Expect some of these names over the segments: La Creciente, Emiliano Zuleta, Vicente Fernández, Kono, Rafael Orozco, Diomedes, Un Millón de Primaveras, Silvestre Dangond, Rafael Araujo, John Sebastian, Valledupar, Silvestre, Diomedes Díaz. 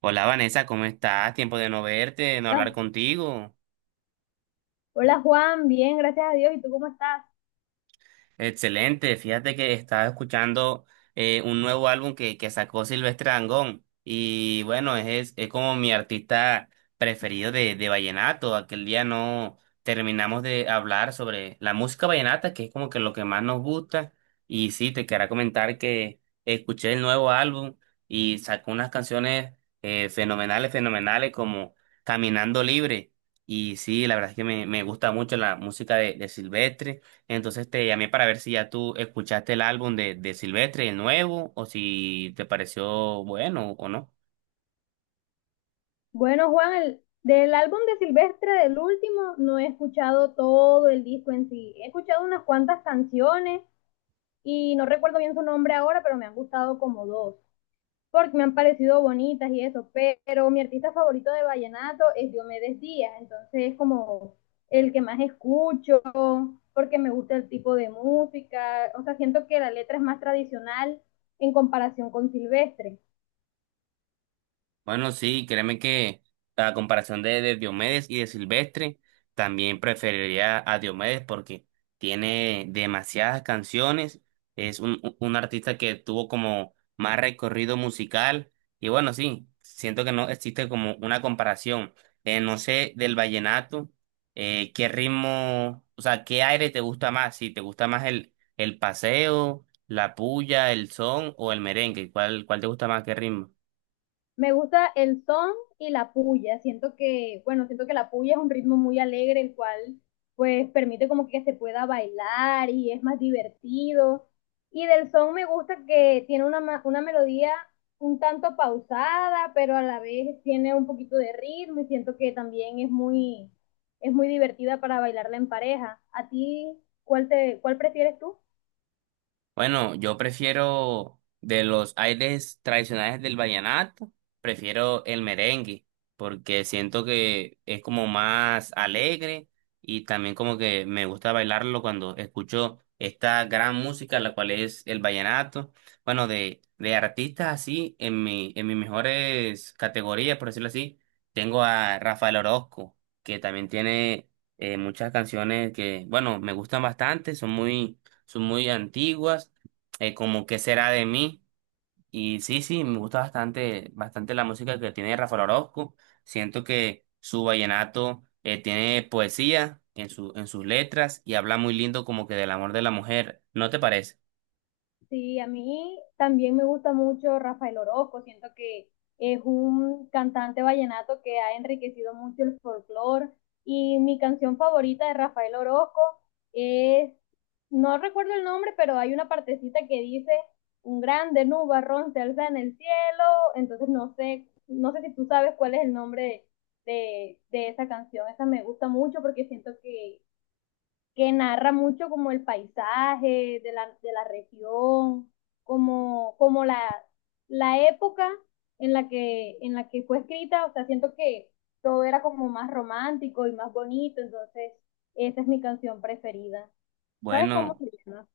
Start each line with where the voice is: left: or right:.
right: Hola Vanessa, ¿cómo estás? Tiempo de no verte, de no hablar
left: Hola,
right: contigo.
left: hola, Juan, bien, gracias a Dios. ¿Y tú cómo estás?
right: Excelente, fíjate que estaba escuchando un nuevo álbum que sacó Silvestre Dangond y bueno, es como mi artista preferido de vallenato. Aquel día no terminamos de hablar sobre la música vallenata, que es como que lo que más nos gusta. Y sí, te quería comentar que escuché el nuevo álbum y sacó unas canciones fenomenales, fenomenales como Caminando Libre. Y sí, la verdad es que me gusta mucho la música de Silvestre. Entonces te llamé para ver si ya tú escuchaste el álbum de Silvestre, el nuevo, o si te pareció bueno o no.
left: Bueno, Juan, del álbum de Silvestre, del último, no he escuchado todo el disco en sí. He escuchado unas cuantas canciones y no recuerdo bien su nombre ahora, pero me han gustado como dos, porque me han parecido bonitas y eso. Pero mi artista favorito de vallenato es Diomedes Díaz, entonces es como el que más escucho, porque me gusta el tipo de música. O sea, siento que la letra es más tradicional en comparación con Silvestre.
right: Bueno, sí, créeme que a comparación de Diomedes y de Silvestre, también preferiría a Diomedes porque tiene demasiadas canciones, es un artista que tuvo como más recorrido musical y bueno, sí, siento que no existe como una comparación. No sé, del vallenato, ¿qué ritmo, o sea, qué aire te gusta más? Si te gusta más el paseo, la puya, el son o el merengue, ¿cuál, cuál te gusta más, qué ritmo?
left: Me gusta el son y la puya. Siento que, bueno, siento que la puya es un ritmo muy alegre, el cual pues permite como que se pueda bailar y es más divertido. Y del son me gusta que tiene una melodía un tanto pausada, pero a la vez tiene un poquito de ritmo y siento que también es muy divertida para bailarla en pareja. ¿A ti cuál prefieres tú?
right: Bueno, yo prefiero de los aires tradicionales del vallenato, prefiero el merengue, porque siento que es como más alegre y también como que me gusta bailarlo cuando escucho esta gran música, la cual es el vallenato. Bueno, de artistas así, en mis mejores categorías, por decirlo así, tengo a Rafael Orozco, que también tiene muchas canciones que, bueno, me gustan bastante, son muy antiguas, como ¿Qué será de mí? Y sí, me gusta bastante, bastante la música que tiene Rafael Orozco. Siento que su vallenato tiene poesía en en sus letras y habla muy lindo como que del amor de la mujer. ¿No te parece?
left: Sí, a mí también me gusta mucho Rafael Orozco. Siento que es un cantante vallenato que ha enriquecido mucho el folclore, y mi canción favorita de Rafael Orozco es, no recuerdo el nombre, pero hay una partecita que dice, un grande nubarrón se alza en el cielo. Entonces no sé, no sé si tú sabes cuál es el nombre de esa canción. Esa me gusta mucho porque siento que narra mucho como el paisaje de de la región, como, como la, la época en la que fue escrita. O sea, siento que todo era como más romántico y más bonito, entonces esa es mi canción preferida. ¿Sabes cómo
right: Bueno.
left: se llama?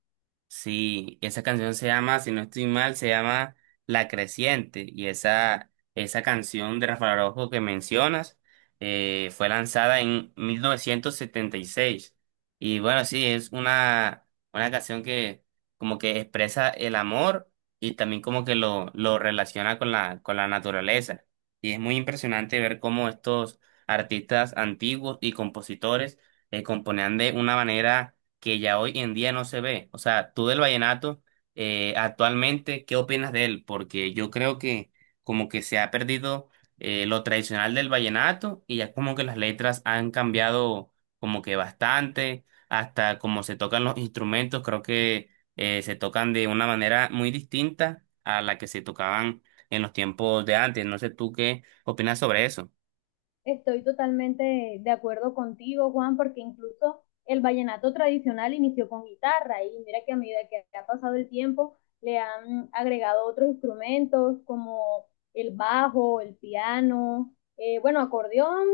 right: Sí, esa canción se llama, si no estoy mal, se llama La Creciente. Y esa canción de Rafael Araujo que mencionas fue lanzada en 1976. Y seis. Y bueno, sí, es una canción que como que expresa el amor y también como que lo relaciona con la naturaleza. Y es muy impresionante ver cómo estos artistas antiguos y compositores componían de una manera que ya hoy en día no se ve. O sea, tú del vallenato, actualmente, ¿qué opinas de él? Porque yo creo que como que se ha perdido lo tradicional del vallenato y ya como que las letras han cambiado como que bastante, hasta como se tocan los instrumentos, creo que se tocan de una manera muy distinta a la que se tocaban en los tiempos de antes. No sé tú qué opinas sobre eso.
left: Estoy totalmente de acuerdo contigo, Juan, porque incluso el vallenato tradicional inició con guitarra, y mira que a medida que ha pasado el tiempo le han agregado otros instrumentos como el bajo, el piano, bueno, acordeón.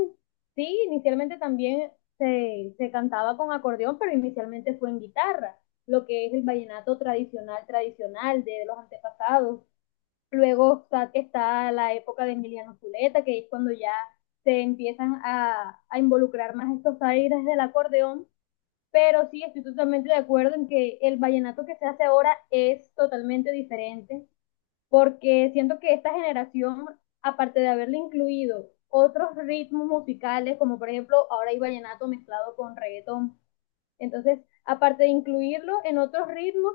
left: Sí, inicialmente también se cantaba con acordeón, pero inicialmente fue en guitarra, lo que es el vallenato tradicional, tradicional de los antepasados. Luego está la época de Emiliano Zuleta, que es cuando ya se empiezan a involucrar más estos aires del acordeón. Pero sí, estoy totalmente de acuerdo en que el vallenato que se hace ahora es totalmente diferente, porque siento que esta generación, aparte de haberle incluido otros ritmos musicales, como por ejemplo ahora hay vallenato mezclado con reggaetón, entonces, aparte de incluirlo en otros ritmos,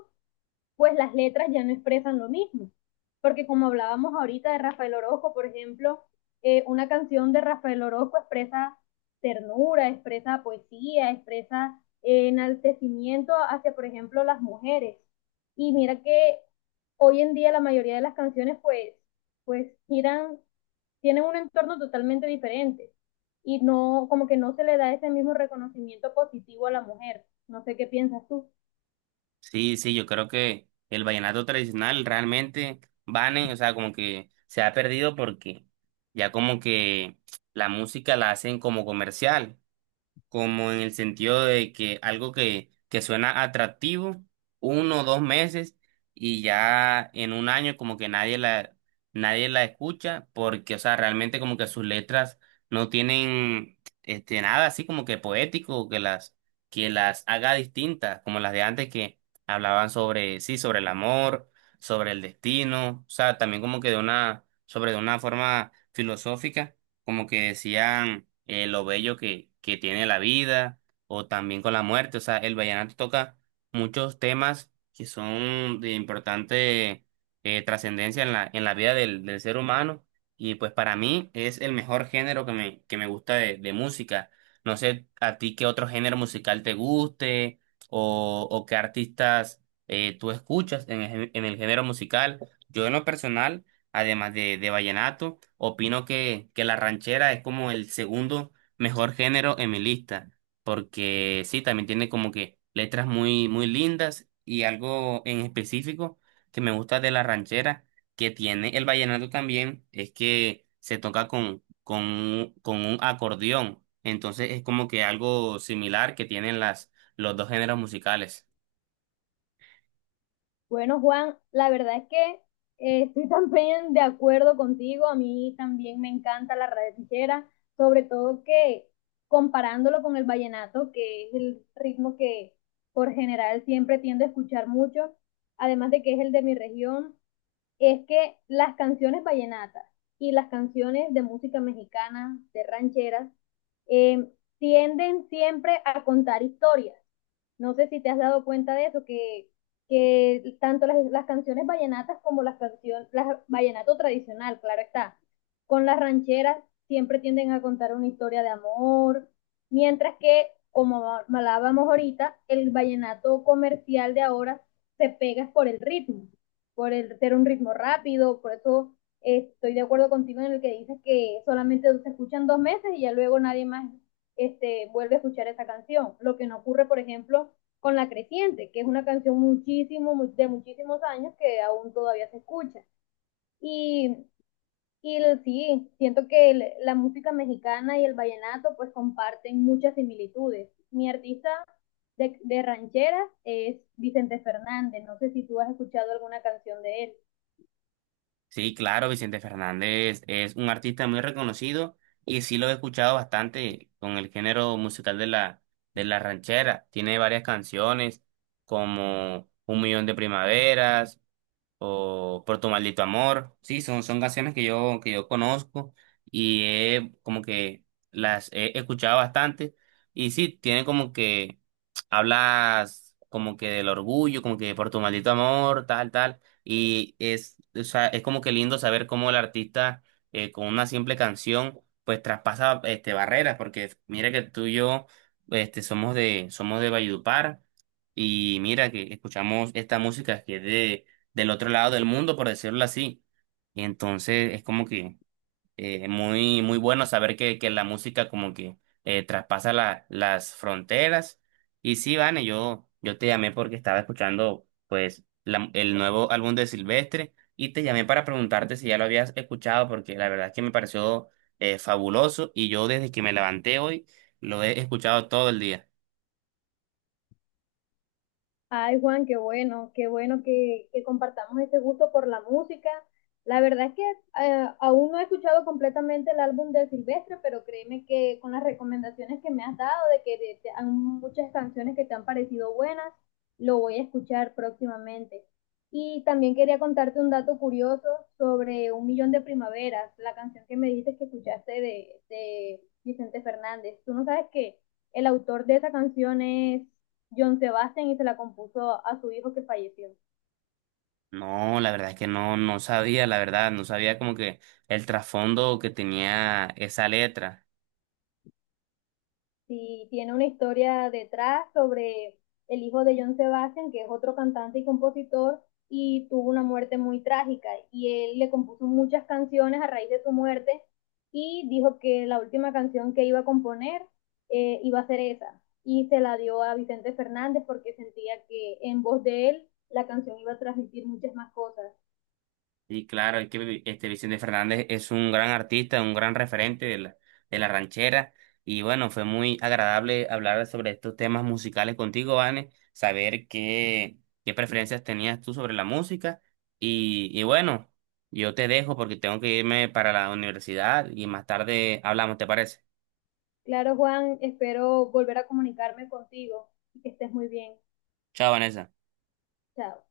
left: pues las letras ya no expresan lo mismo. Porque como hablábamos ahorita de Rafael Orozco, por ejemplo, una canción de Rafael Orozco expresa ternura, expresa poesía, expresa enaltecimiento hacia, por ejemplo, las mujeres. Y mira que hoy en día la mayoría de las canciones pues giran, tienen un entorno totalmente diferente y no, como que no se le da ese mismo reconocimiento positivo a la mujer. No sé qué piensas tú.
right: Sí, yo creo que el vallenato tradicional realmente, Vane, o sea, como que se ha perdido porque ya como que la música la hacen como comercial como en el sentido de que algo que suena atractivo, uno o dos meses, y ya en un año como que nadie la escucha, porque, o sea, realmente como que sus letras no tienen este, nada así como que poético, que las haga distintas, como las de antes que hablaban sobre, sí, sobre el amor, sobre el destino, o sea, también como que de una, sobre de una forma filosófica como que decían lo bello que tiene la vida o también con la muerte. O sea, el vallenato toca muchos temas que son de importante trascendencia en la vida del ser humano y pues para mí es el mejor género que que me gusta de música. No sé a ti qué otro género musical te guste o qué artistas tú escuchas en, el gé- en el género musical. Yo en lo personal además de vallenato. Opino que la ranchera es como el segundo mejor género en mi lista, porque sí, también tiene como que letras muy, muy lindas y algo en específico que me gusta de la ranchera que tiene el vallenato también es que se toca con un acordeón. Entonces es como que algo similar que tienen los dos géneros musicales.
left: Bueno, Juan, la verdad es que estoy también de acuerdo contigo. A mí también me encanta la ranchera, sobre todo que comparándolo con el vallenato, que es el ritmo que por general siempre tiendo a escuchar mucho, además de que es el de mi región, es que las canciones vallenatas y las canciones de música mexicana, de rancheras, eh, tienden siempre a contar historias. No sé si te has dado cuenta de eso, que tanto las canciones vallenatas como las canciones, las vallenato tradicional, claro está, con las rancheras siempre tienden a contar una historia de amor, mientras que, como hablábamos ahorita, el vallenato comercial de ahora se pega es por el ritmo, por el ser un ritmo rápido. Por eso estoy de acuerdo contigo en el que dices que solamente se escuchan dos meses y ya luego nadie más este, vuelve a escuchar esa canción. Lo que no ocurre, por ejemplo, con La Creciente, que es una canción muchísimo, de muchísimos años que aún todavía se escucha. Y, y el, sí, siento que la música mexicana y el vallenato pues comparten muchas similitudes. Mi artista de rancheras es Vicente Fernández. No sé si tú has escuchado alguna canción de él.
right: Sí, claro, Vicente Fernández es un artista muy reconocido y sí lo he escuchado bastante con el género musical de la ranchera. Tiene varias canciones como Un Millón de Primaveras, o Por tu maldito amor. Sí, son canciones que que yo conozco y como que las he escuchado bastante. Y sí, tiene como que hablas como que del orgullo, como que por tu maldito amor, tal, tal. Y es, o sea, es como que lindo saber cómo el artista con una simple canción pues traspasa este, barreras, porque mira que tú y yo este, somos de Valledupar. Y mira que escuchamos esta música que es del otro lado del mundo, por decirlo así. Y entonces es como que muy, muy bueno saber que la música como que traspasa las fronteras. Y sí, Vane, yo te llamé porque estaba escuchando pues el nuevo álbum de Silvestre y te llamé para preguntarte si ya lo habías escuchado porque la verdad es que me pareció fabuloso y yo desde que me levanté hoy lo he escuchado todo el día.
left: Ay, Juan, qué bueno que compartamos ese gusto por la música. La verdad es que aún no he escuchado completamente el álbum de Silvestre, pero créeme que con las recomendaciones que me has dado, de que de te han muchas canciones que te han parecido buenas, lo voy a escuchar próximamente. Y también quería contarte un dato curioso sobre Un Millón de Primaveras, la canción que me dijiste que escuchaste de Vicente Fernández. Tú no sabes que el autor de esa canción es John Sebastian y se la compuso a su hijo que falleció.
right: No, la verdad es que no, no sabía, la verdad, no sabía como que el trasfondo que tenía esa letra.
left: Sí, tiene una historia detrás sobre el hijo de John Sebastian, que es otro cantante y compositor, y tuvo una muerte muy trágica. Y él le compuso muchas canciones a raíz de su muerte y dijo que la última canción que iba a componer iba a ser esa. Y se la dio a Vicente Fernández porque sentía que en voz de él la canción iba a transmitir muchas más cosas.
right: Y claro, es que Vicente Fernández es un gran artista, un gran referente de la ranchera. Y bueno, fue muy agradable hablar sobre estos temas musicales contigo, Vane, saber qué, qué preferencias tenías tú sobre la música. Y bueno, yo te dejo porque tengo que irme para la universidad y más tarde hablamos, ¿te parece?
left: Claro, Juan, espero volver a comunicarme contigo y que estés muy bien.
right: Chao, Vanessa.
left: Chao.